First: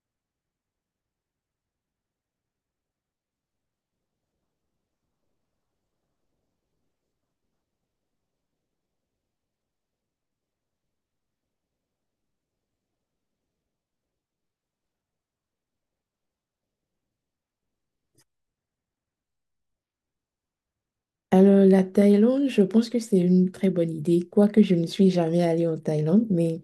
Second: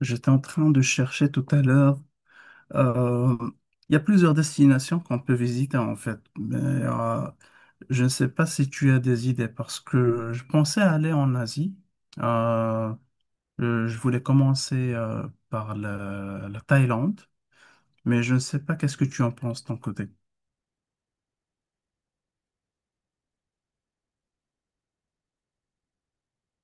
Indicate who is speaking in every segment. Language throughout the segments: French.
Speaker 1: J'étais en train de chercher tout à l'heure. Euh, il y a plusieurs destinations qu'on peut visiter en fait, mais je ne sais pas si tu as des idées parce que je pensais aller en Asie. Euh, je voulais commencer par la Thaïlande, mais je ne sais pas qu'est-ce que tu en penses de ton côté.
Speaker 2: Alors, la Thaïlande, je pense que c'est une très bonne idée, quoique je ne suis jamais allée en Thaïlande, mais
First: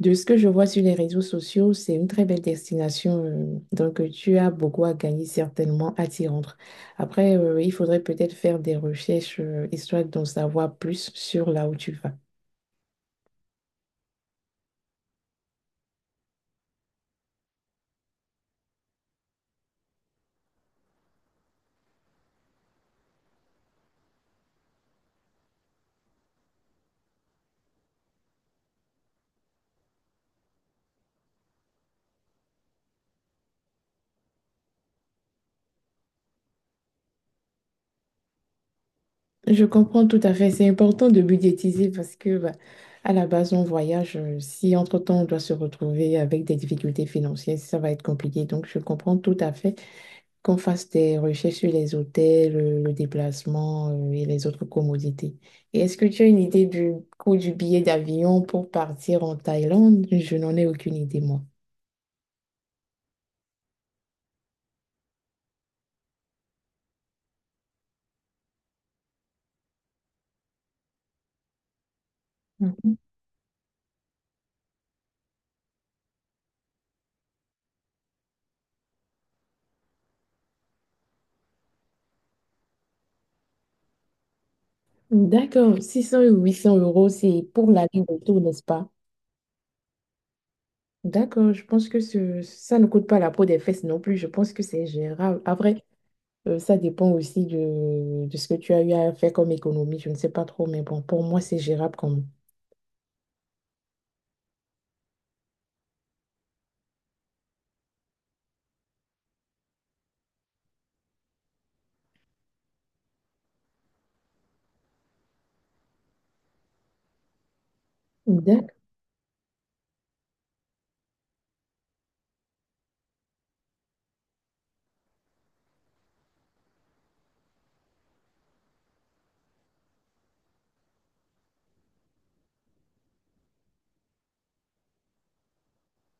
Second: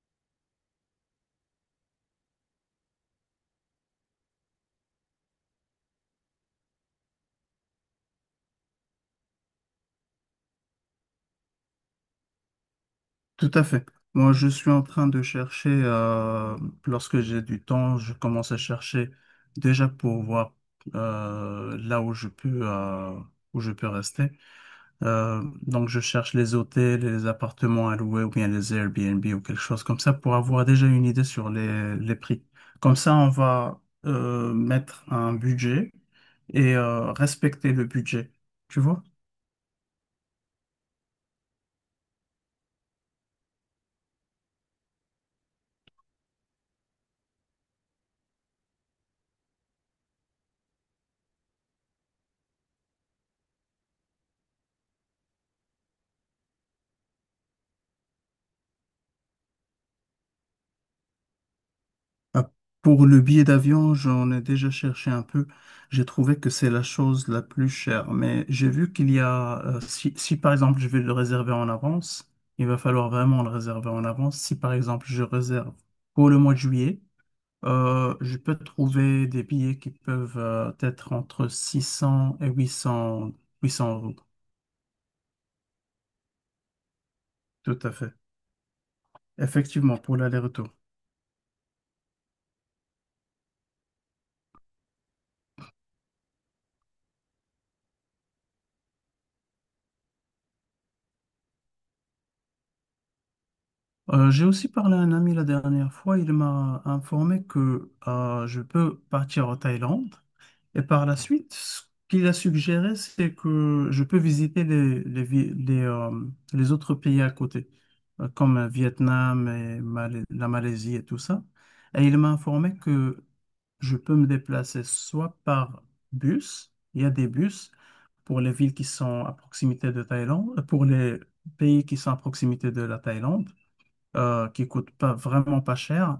Speaker 2: de ce que je vois sur les réseaux sociaux, c'est une très belle destination. Donc, tu as beaucoup à gagner certainement à t'y rendre. Après, il faudrait peut-être faire des recherches, histoire d'en savoir plus sur là où tu vas.
Speaker 1: Tout à fait. Moi, je suis en train de chercher, lorsque j'ai du temps, je commence à chercher déjà pour voir, là où où je peux rester. Donc, je cherche les hôtels, et les appartements à louer ou bien les Airbnb ou quelque chose comme ça pour avoir déjà une idée sur les prix. Comme ça, on va, mettre un budget et respecter le budget. Tu vois?
Speaker 2: Je comprends tout à fait, c'est important de budgétiser parce que, bah, à la base, on voyage. Si entre-temps, on doit se retrouver avec des difficultés financières, ça va être compliqué. Donc, je comprends tout à fait qu'on fasse des recherches sur les hôtels, le déplacement, et les autres commodités. Et est-ce que tu as une idée du coût du billet d'avion pour partir en Thaïlande? Je n'en ai aucune idée, moi.
Speaker 1: Ah, pour le billet d'avion, j'en ai déjà cherché un peu. J'ai trouvé que c'est la chose la plus chère. Mais j'ai vu qu'il y a, si par exemple je vais le réserver en avance, il va
Speaker 2: Mhm.
Speaker 1: falloir vraiment le réserver en avance. Si par exemple je réserve pour le mois de juillet, je peux trouver des billets qui peuvent, être entre 600 et huit cents euros.
Speaker 2: D'accord, 600 ou 800 euros, c'est pour
Speaker 1: Tout
Speaker 2: l'aller
Speaker 1: à
Speaker 2: et
Speaker 1: fait.
Speaker 2: retour, n'est-ce pas?
Speaker 1: Effectivement, pour l'aller-retour.
Speaker 2: D'accord, je pense que ça ne coûte pas la peau des fesses non plus. Je pense que c'est gérable. Après, ça dépend aussi de ce que tu as eu à faire comme économie. Je ne sais pas trop, mais bon, pour moi, c'est gérable quand même.
Speaker 1: J'ai aussi parlé à un ami la dernière fois. Il m'a informé que je peux partir en Thaïlande. Et par la suite, ce qu'il a suggéré, c'est que je peux visiter les autres pays à côté, comme
Speaker 2: D'ac-
Speaker 1: Vietnam et la Malaisie et tout ça. Et il m'a informé que je peux me déplacer soit par bus, il y a des bus pour les villes qui sont à proximité de Thaïlande, pour les pays qui sont à proximité de la Thaïlande, qui coûte pas vraiment pas cher,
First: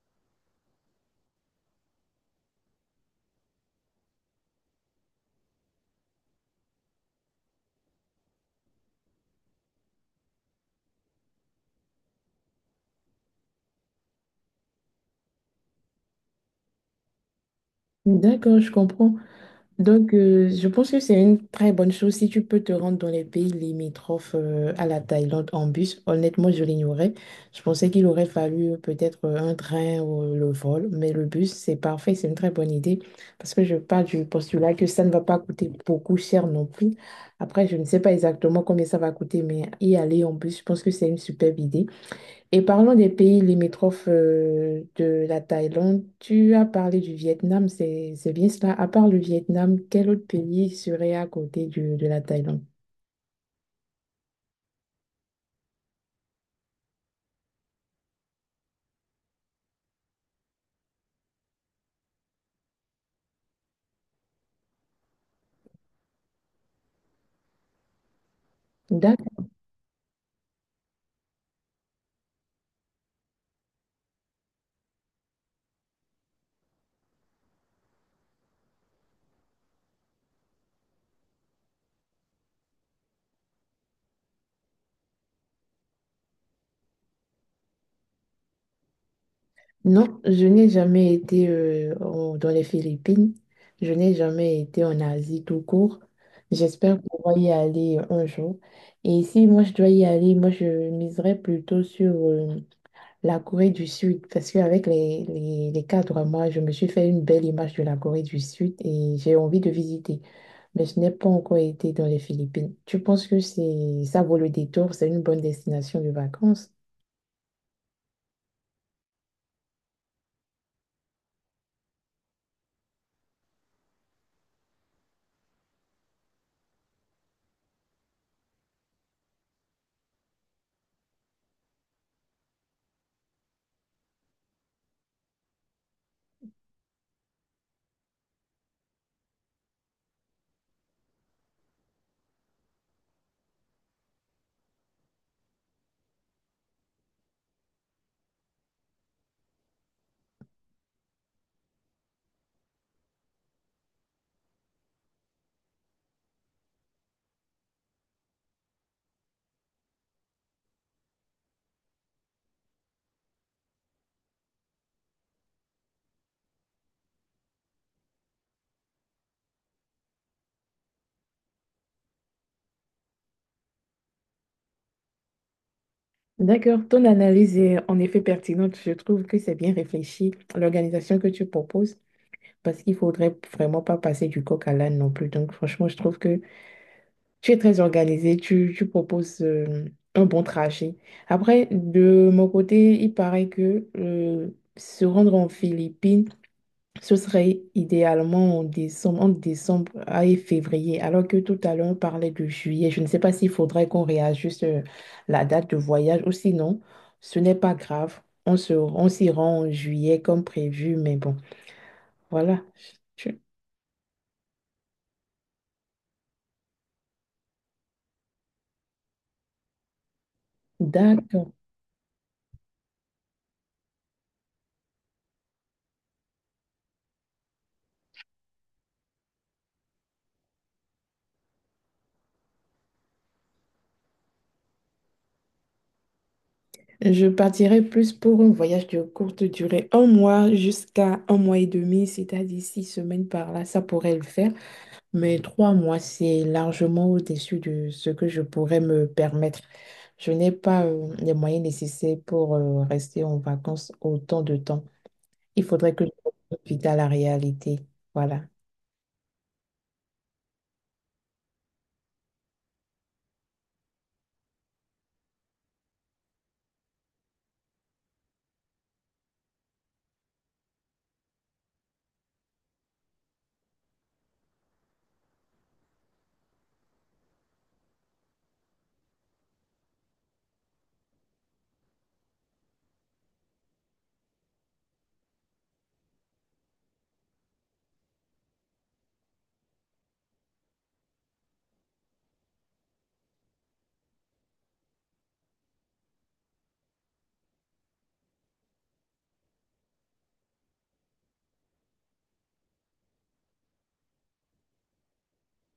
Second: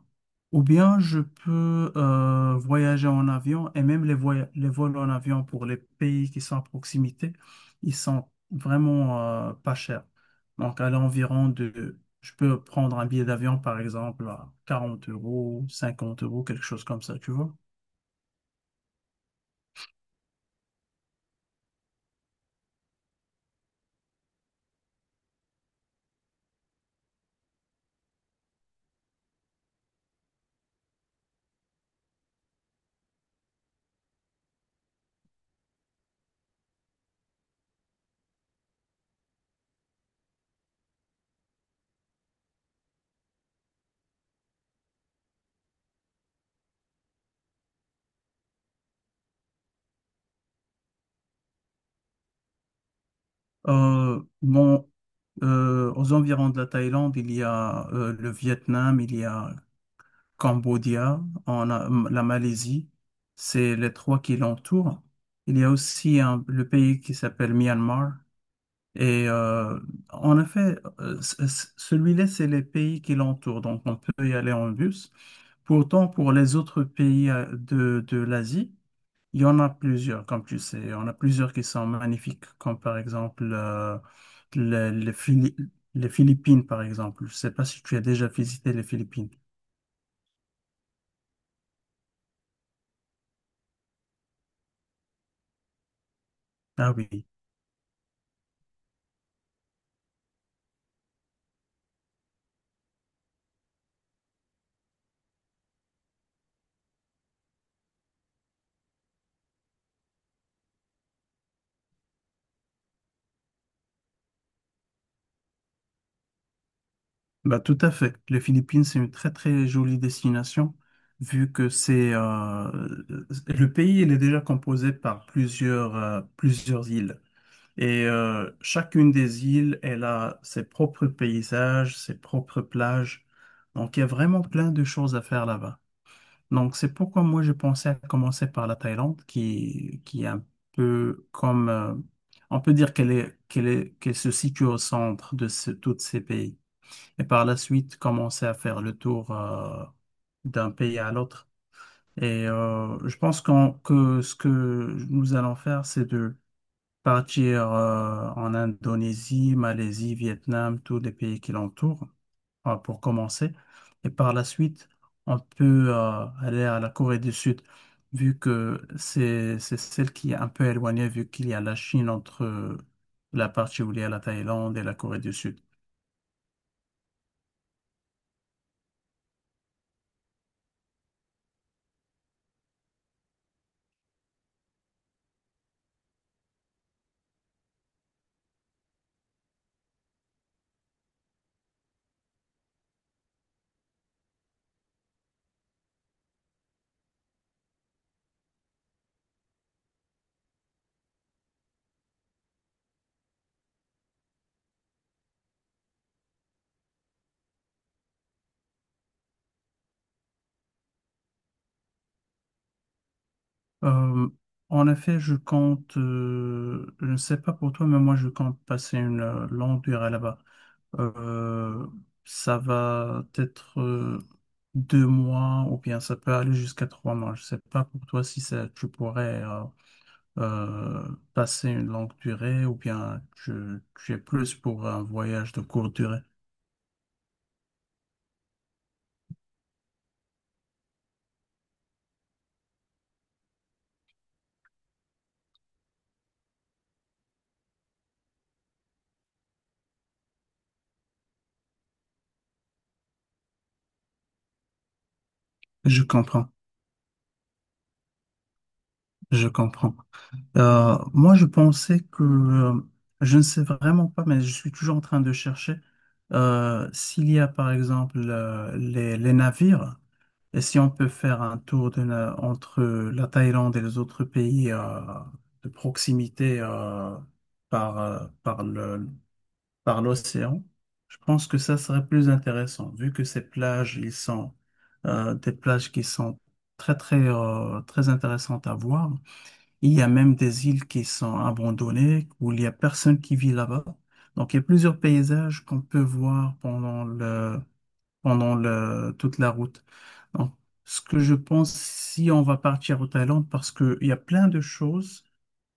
Speaker 1: ou bien je peux, voyager en avion et même les vols en avion pour les pays qui sont à proximité, ils sont vraiment, pas chers. Donc à l'environ de, je peux prendre un billet d'avion par exemple à 40 euros, 50 euros, quelque chose comme ça, tu vois.
Speaker 2: D'accord, je comprends. Donc, je pense que c'est une très bonne chose si tu peux te rendre dans les pays limitrophes, à la Thaïlande en bus. Honnêtement, je l'ignorais. Je pensais qu'il aurait fallu peut-être, un train ou le vol, mais le bus, c'est parfait, c'est une très bonne idée parce que je pars du postulat que ça ne va pas coûter beaucoup cher non plus. Après, je ne sais pas exactement combien ça va coûter, mais y aller en bus, je pense que c'est une superbe idée. Et parlons des pays limitrophes, de la Thaïlande. Tu as parlé du Vietnam, c'est bien cela. À part le Vietnam, quel autre pays serait à côté de la Thaïlande?
Speaker 1: Bon, aux environs de la Thaïlande, il y a le Vietnam, il y a Cambodia, en a la Malaisie, c'est les trois qui l'entourent. Il y a aussi le pays qui s'appelle Myanmar. Et
Speaker 2: D'accord.
Speaker 1: en effet, celui-là, c'est les pays qui l'entourent, donc on peut y aller en bus. Pourtant, pour les autres pays, de l'Asie, il y en a plusieurs, comme tu sais. Il y en a plusieurs qui sont magnifiques, comme par exemple, les, les Phili- les Philippines, par exemple. Je ne sais pas si tu as déjà visité les Philippines.
Speaker 2: Non, je n'ai jamais été, dans les Philippines. Je n'ai jamais été en Asie tout court.
Speaker 1: Ah
Speaker 2: J'espère
Speaker 1: oui.
Speaker 2: pouvoir y aller un jour. Et si moi je dois y aller, moi je miserais plutôt sur la Corée du Sud, parce qu'avec les cadres, moi, je me suis fait une belle image de la Corée du Sud et j'ai envie de visiter. Mais je n'ai pas encore été dans les Philippines. Tu penses que c'est ça vaut le détour, c'est une bonne destination de vacances?
Speaker 1: Bah, tout à fait. Les Philippines, c'est une très très jolie destination, vu que c'est, le pays, il est déjà composé par plusieurs îles. Et chacune des îles, elle a ses propres paysages, ses propres plages. Donc, il y a vraiment plein de choses à faire là-bas. Donc, c'est pourquoi moi, j'ai pensé à commencer par la Thaïlande, qui est un peu comme, on peut dire qu'elle se situe au centre de tous ces pays et par la suite commencer à faire le tour, d'un pays à l'autre. Et je pense que ce que nous allons faire, c'est de partir en Indonésie, Malaisie, Vietnam, tous les pays qui l'entourent, pour commencer. Et par la suite, on peut, aller à la Corée du Sud, vu que c'est celle qui est un peu éloignée, vu qu'il y a la Chine entre, la partie où il y a la Thaïlande et la Corée du Sud.
Speaker 2: D'accord, ton analyse est en effet pertinente. Je trouve que c'est bien réfléchi, l'organisation que tu proposes, parce qu'il faudrait vraiment pas passer du coq à l'âne non plus. Donc, franchement, je trouve que tu es très organisé, tu proposes, un bon trajet. Après, de mon côté, il paraît que, se rendre en Philippines, ce serait idéalement en décembre, entre décembre et février, alors que tout à l'heure, on parlait de juillet. Je ne sais pas s'il faudrait qu'on réajuste, la date de voyage ou sinon, ce n'est pas grave. On s'y rend en juillet comme prévu, mais bon, voilà. Tu-
Speaker 1: Euh, en effet, je compte, je ne sais pas pour toi, mais moi je compte passer une, longue durée là-bas.
Speaker 2: D'accord.
Speaker 1: Euh, ça va être 2 mois ou bien ça peut aller jusqu'à 3 mois. Je ne sais pas pour toi si ça, tu pourrais, euh, passer une longue durée ou bien tu es plus pour un voyage de courte durée.
Speaker 2: Je partirai plus pour un voyage de courte durée, un mois jusqu'à un mois et demi, c'est-à-dire six semaines par là, ça pourrait le faire. Mais trois mois, c'est largement au-dessus de ce que je pourrais me permettre. Je n'ai pas, les moyens nécessaires pour rester en vacances autant de temps. Il faudrait
Speaker 1: Je
Speaker 2: que je
Speaker 1: comprends,
Speaker 2: profite à la réalité. Voilà.
Speaker 1: je comprends. Moi, je pensais que, je ne sais vraiment pas, mais je suis toujours en train de chercher, s'il y a par exemple, les navires et si on peut faire un tour entre la Thaïlande et les autres pays, de proximité, par, euh, par le, par l'océan. Je pense que ça serait plus intéressant vu que ces plages, ils sont, des plages qui sont très très, très intéressantes à voir. Il y a même des îles qui sont abandonnées, où il n'y a personne qui vit là-bas. Donc, il y a plusieurs paysages qu'on peut voir pendant le, toute la route. Donc, ce que je pense, si on va partir au Thaïlande, parce qu'il y a plein de choses,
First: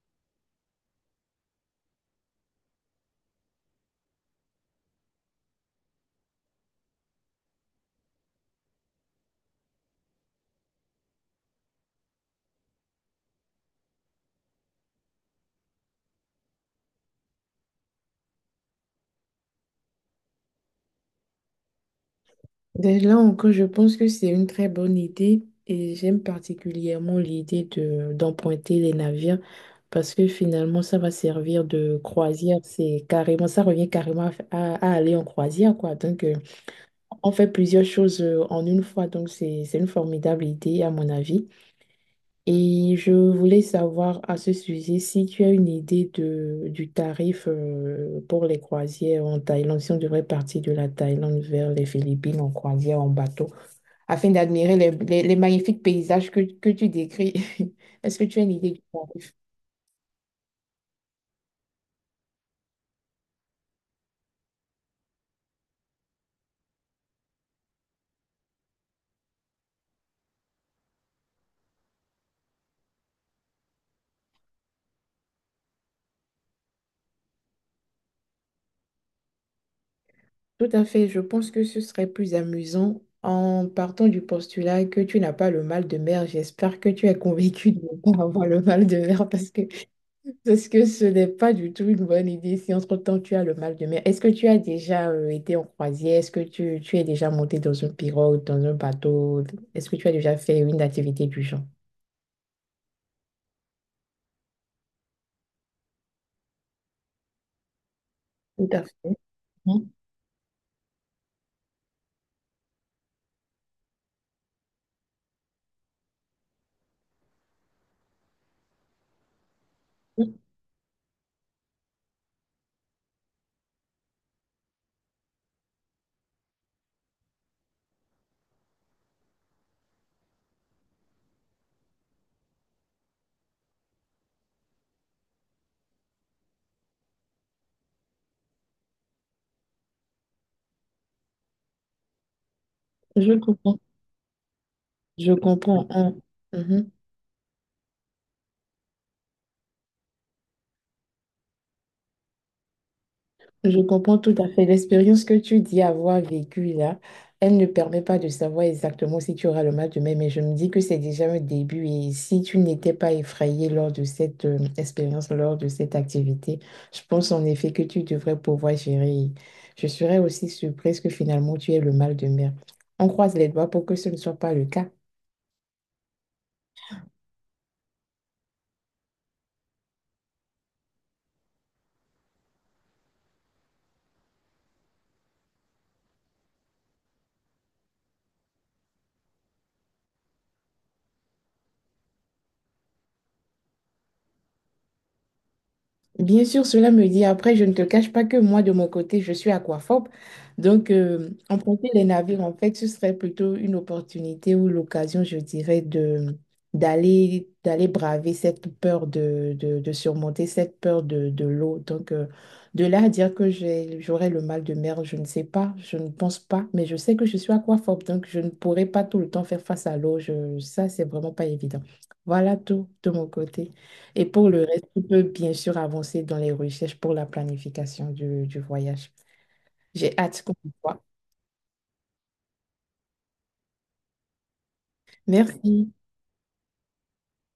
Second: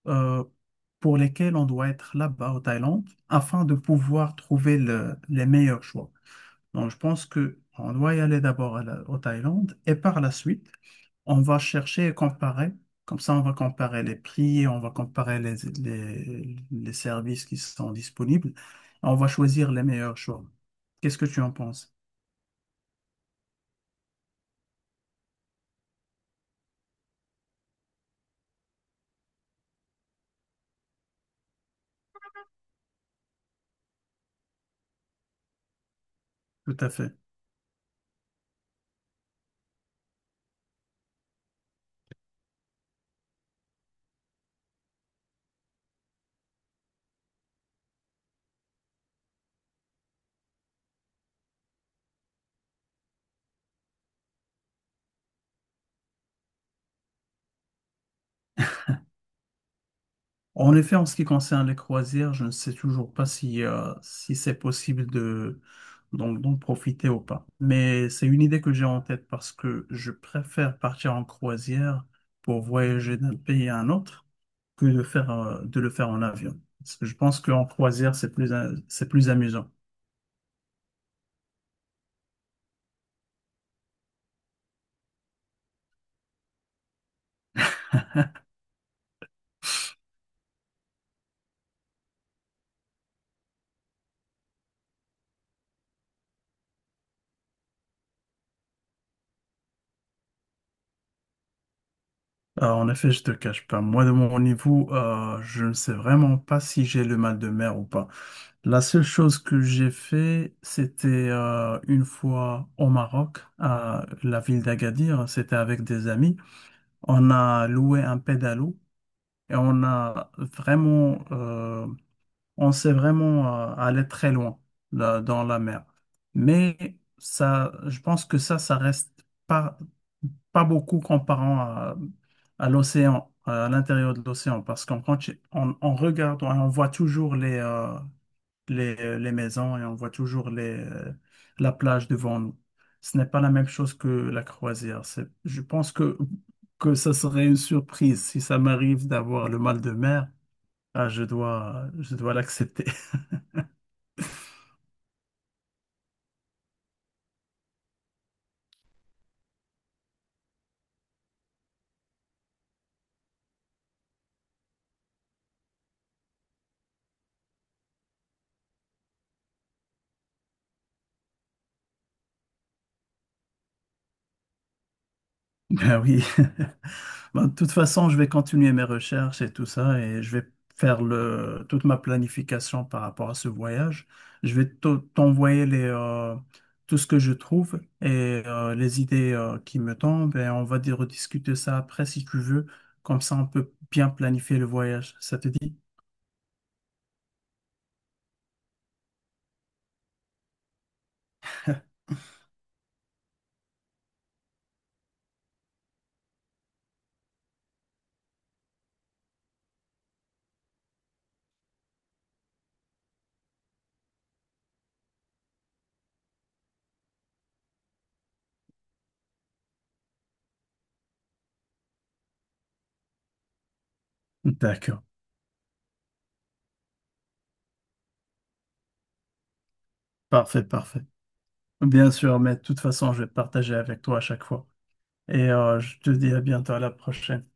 Speaker 1: euh, pour lesquelles on doit être là-bas au Thaïlande afin de pouvoir trouver les meilleurs choix. Donc, je pense que on doit y aller d'abord à au Thaïlande et par la suite, on va chercher et comparer. Comme ça, on va comparer les prix, on va comparer les services qui sont disponibles. On va choisir les meilleurs choix. Qu'est-ce que tu en penses?
Speaker 2: Ben là encore, je pense que c'est une très bonne idée et j'aime particulièrement l'idée de d'emprunter les navires parce que finalement ça va servir de croisière. C'est carrément, ça revient carrément à, f- à aller en croisière quoi. Donc,
Speaker 1: Tout à fait.
Speaker 2: on fait plusieurs choses, en une fois. Donc, c'est une formidable idée à mon avis. Et je voulais savoir à ce sujet si tu as une idée de du tarif, pour les croisières en Thaïlande, si on devrait partir de la Thaïlande vers les Philippines en croisière en bateau afin d'admirer les magnifiques paysages que tu décris. Est-ce que tu as une idée du tarif?
Speaker 1: En effet, en ce qui concerne les croisières, je ne sais toujours pas si c'est possible de, d'en d'en profiter ou pas. Mais c'est une idée que j'ai en tête parce que je préfère partir en croisière pour voyager d'un pays à un autre que de de le faire en avion. Parce que je pense qu'en croisière, c'est c'est plus amusant.
Speaker 2: Tout à fait, je pense que ce serait plus amusant en partant du postulat que tu n'as pas le mal de mer. J'espère que tu es convaincu de ne pas avoir le mal de mer parce que, parce que ce n'est pas du tout une bonne idée si entre-temps tu as le mal de mer. Est-ce que tu as déjà été en croisière? Est-ce que tu es déjà monté dans une pirogue, dans un bateau? Est-ce que tu as déjà fait une activité du genre?
Speaker 1: En effet, je te cache pas. Moi, de mon niveau, je ne sais vraiment pas si j'ai le mal de mer ou pas.
Speaker 2: Tout
Speaker 1: La
Speaker 2: à
Speaker 1: seule
Speaker 2: fait.
Speaker 1: chose que
Speaker 2: Mhm.
Speaker 1: j'ai fait, c'était, une fois au Maroc, à la ville d'Agadir. C'était avec des amis. On a loué un pédalo et on a vraiment, on sait vraiment, aller très loin là, dans la mer. Mais ça, je pense que ça reste pas, beaucoup comparant à l'océan, à l'intérieur de l'océan, parce on regarde, on voit toujours les maisons et on voit toujours la plage devant nous. Ce n'est
Speaker 2: Je
Speaker 1: pas la même
Speaker 2: comprends.
Speaker 1: chose que la croisière. C'est,
Speaker 2: Je
Speaker 1: je
Speaker 2: comprends,
Speaker 1: pense
Speaker 2: hein.
Speaker 1: que,
Speaker 2: Mhm.
Speaker 1: que ça serait une surprise si ça m'arrive d'avoir le mal de mer. Ah, je dois l'accepter.
Speaker 2: Je comprends tout à fait. L'expérience que tu dis avoir vécue là, elle ne permet pas de savoir exactement si tu auras le mal demain, mais je me dis que c'est déjà un début. Et si tu n'étais pas effrayé lors de cette, expérience, lors de cette activité, je pense en effet que tu devrais pouvoir gérer. Je serais aussi surprise que finalement tu aies le mal de mer. On croise les doigts pour que ce ne soit pas le cas.
Speaker 1: Ben oui. Bon, de toute façon, je vais continuer mes recherches et tout ça et je vais toute ma planification par rapport à ce voyage. Je vais t'envoyer tout ce que je trouve et les idées, qui me tombent et on va dire rediscuter ça après si tu veux. Comme ça, on peut bien planifier le voyage. Ça te dit?
Speaker 2: Bien sûr, cela me dit, après, je ne te cache pas que moi, de mon côté, je suis aquaphobe. Donc, emprunter les navires, en fait, ce serait plutôt une opportunité ou l'occasion, je dirais, de d'aller d'aller braver cette peur de surmonter cette peur de l'eau. Donc, de là à dire que j'aurais le mal de mer, je ne sais pas, je ne pense pas, mais je sais que je suis aquaphobe, donc je ne pourrais pas tout le temps faire face à l'eau. Ça, c'est vraiment pas évident. Voilà tout de mon côté. Et pour le reste, tu
Speaker 1: D'accord.
Speaker 2: peux bien sûr avancer dans les recherches pour la planification du voyage. J'ai hâte qu'on
Speaker 1: Parfait,
Speaker 2: se
Speaker 1: parfait.
Speaker 2: voit.
Speaker 1: Bien sûr, mais de toute façon, je vais partager avec toi à chaque fois. Et
Speaker 2: Merci.
Speaker 1: je te dis à bientôt, à la prochaine.